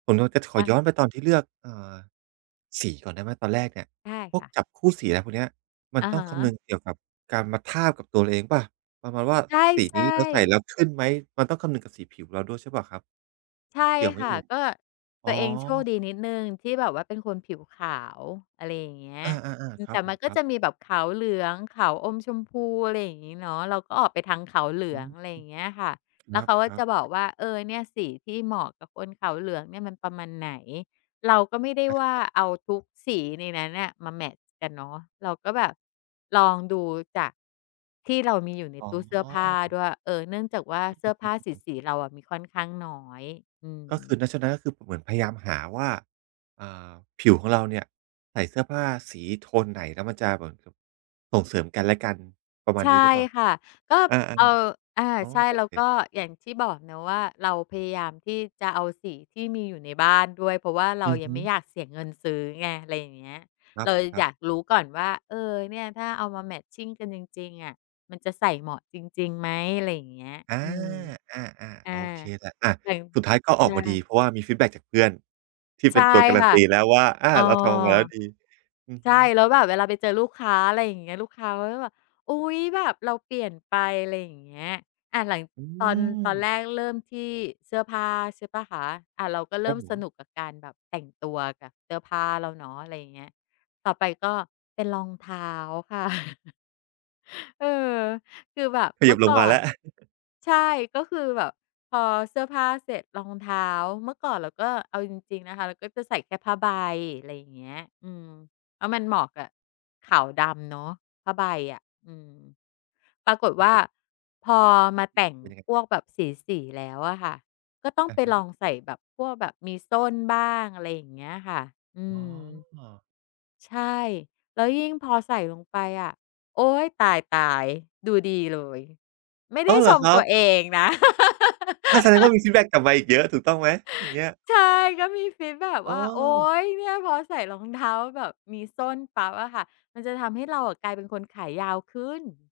ผมอะจะขคอ่ะ ย้อนไปตอนที่เลือก เอ่อ สีก่อนได้ไหม? ตอนแรกเนี่ย ใช่พควก่ะ จับคู่สีอะไรพวกเนี้ย มันอะต้อฮงคำนึะ งเกี่ยวกับการมาทาบกับตัวเราเองเปล่า? ประมาณว่าใสีชนี้่ เราใส่แลๆ ้วขึ้นไหม มันต้องคำนึงกับสีผิวของเราด้วยใช่เปล่าครับ ใช่เกี่ยวไหมค่เอะ ่ย? ก็อต๋ัอ วเองโชคดีนิดหนึ่งที่แบบว่าเป็นคนผิวขาว อะไรอย่างเงี้ย อา อืๆ ๆ คอ รแัตบ่ผมันม ก็ครัจบ ะมีแบบขาวเหลือง ขาวอมชมพู อะไรอย่างงี้เนาะ เราก็ออกไปทางขาวเหลือือง ม อะไรอย่างเงี้ยค่ะ คแรล้วัเขบ าครัจบ ะบอกว่า เออ เนี่ยสีที่เหมาะกับคนขาวเหลืองเนี่ยมันประมาณไหน เราก็ไม่ได้อะว่าฮะ เอาทุกสีในนั้นน่ะมาแมตช์กันเนาะ เราก็แบบลองดูจากที่เรามีอยู่ในอ๋อ ตู้เสื้อผ้าด้วย เออ เนื่องจากว่าเสื้อผ้าสี ๆ เราอะมีค่อนข้างน้อย อืก็คม ือนะ ฉะนั้น ก็คือผมเหมือนพยายามหาว่า อ่า ผิวของเราเนี่ยใส่เสื้อผ้าสีโทนไหน แล้วมันจะเหมือนกับส่งเสริมกันและกันประมาใชณ่นี้หรือเปล่า? ค่ะ ก็ อา เอ่อ อา ๆ อ๋อ ใช่ โอแล้เวก็ค อย่างที่บอกเนาะว่า เราพยายามที่จะเอาสีที่มีอยู่ในบ้านด้วย เพราะว่าเราอือยัฮงึ ไม่อยากเสียเงินซื้อไง อะไรอย่างเงี้ย ครเราอัยาบ ๆ กรู้ก่อนว่า เออ เนี่ยถ้าเอามา matching กันจริง ๆ อะ มันจะใส่เหมาะจริง ๆ ไหม อะไรอย่างเงี้ย อา อืม อา อา อา โอเคแหละ อ่า แต่ง สุดท้ายก็ใอชอกมาด่ ี เพราะว่า มีฟีดแบ็กจากเพื่อน ที่ใเชป็่นตัวการัคน่ะ ตี แล้วว่า อา อ๋อ เราทำออกมาแล้วดี อือใชฮ่ ึ แล้วแบบเวลาไปเจอลูกค้า อะไรอย่างเงี้ย ลูกค้าก็จะแบบ อุ๊ย! แบบเราเปลี่ยนไป อะไรอย่างเงี้ย อ่า หลัง อืตอน ตอนม แรกเริ่มที่เสื้อผ้า ใช่เปล่าคะ อ่า เราก็เคริร่ับมผสม นุกกับการแบบแต่งตัวกับเสื้อผ้าเราเนาะ อะไรอย่างเงี้ย ต่อไปก็เป็นรองเท้า ค่ะ เออ คือแบบเขเมยืิ่บอลกง่อมาแลน ้ว ใช่ ก็คือแบบพอเสื้อผ้าเสร็จ รองเท้า เมื่อก่อนเราก็ เอาจริง ๆ นะคะ เราก็จะใส่แค่ผ้าใบ อะไรอย่างเงี้ย อืม แล้วมันเหมาะกับขาวดำเนาะผ้าใบอะ อืม ปรากฏครัวบ่า ผม พอมาแต่งเป็นยังไง? พวกแบบสี ๆ แล้วอะค่ะ ก็ต้องอไะปฮลอะ งใส่แบบพวกแบบมีส้นบ้าง อะไรอย่างเงี้ยค่ะ อือม ๋อ ใช่ แล้วยิ่งพอใส่ลงไปอะ โอ๊ย ตาย ๆ ดูดีเลย ไม่ไอด้อ! ้เหชรอมครัตับ วเองนะ อา แสดงว่ามีฟีดแบ็กกลับมาอีกเยอะถูกต้องไหมอย่างเงี้ย? ใช่ ก็มีฟีตแบ็กอ๋ว่า โอ๊อ ย เนี่ยพอใส่รองเท้าแบบมีส้นปั๊บอะค่ะ มันจะทำให้เรากลายเป็นคนขายาวขึ้น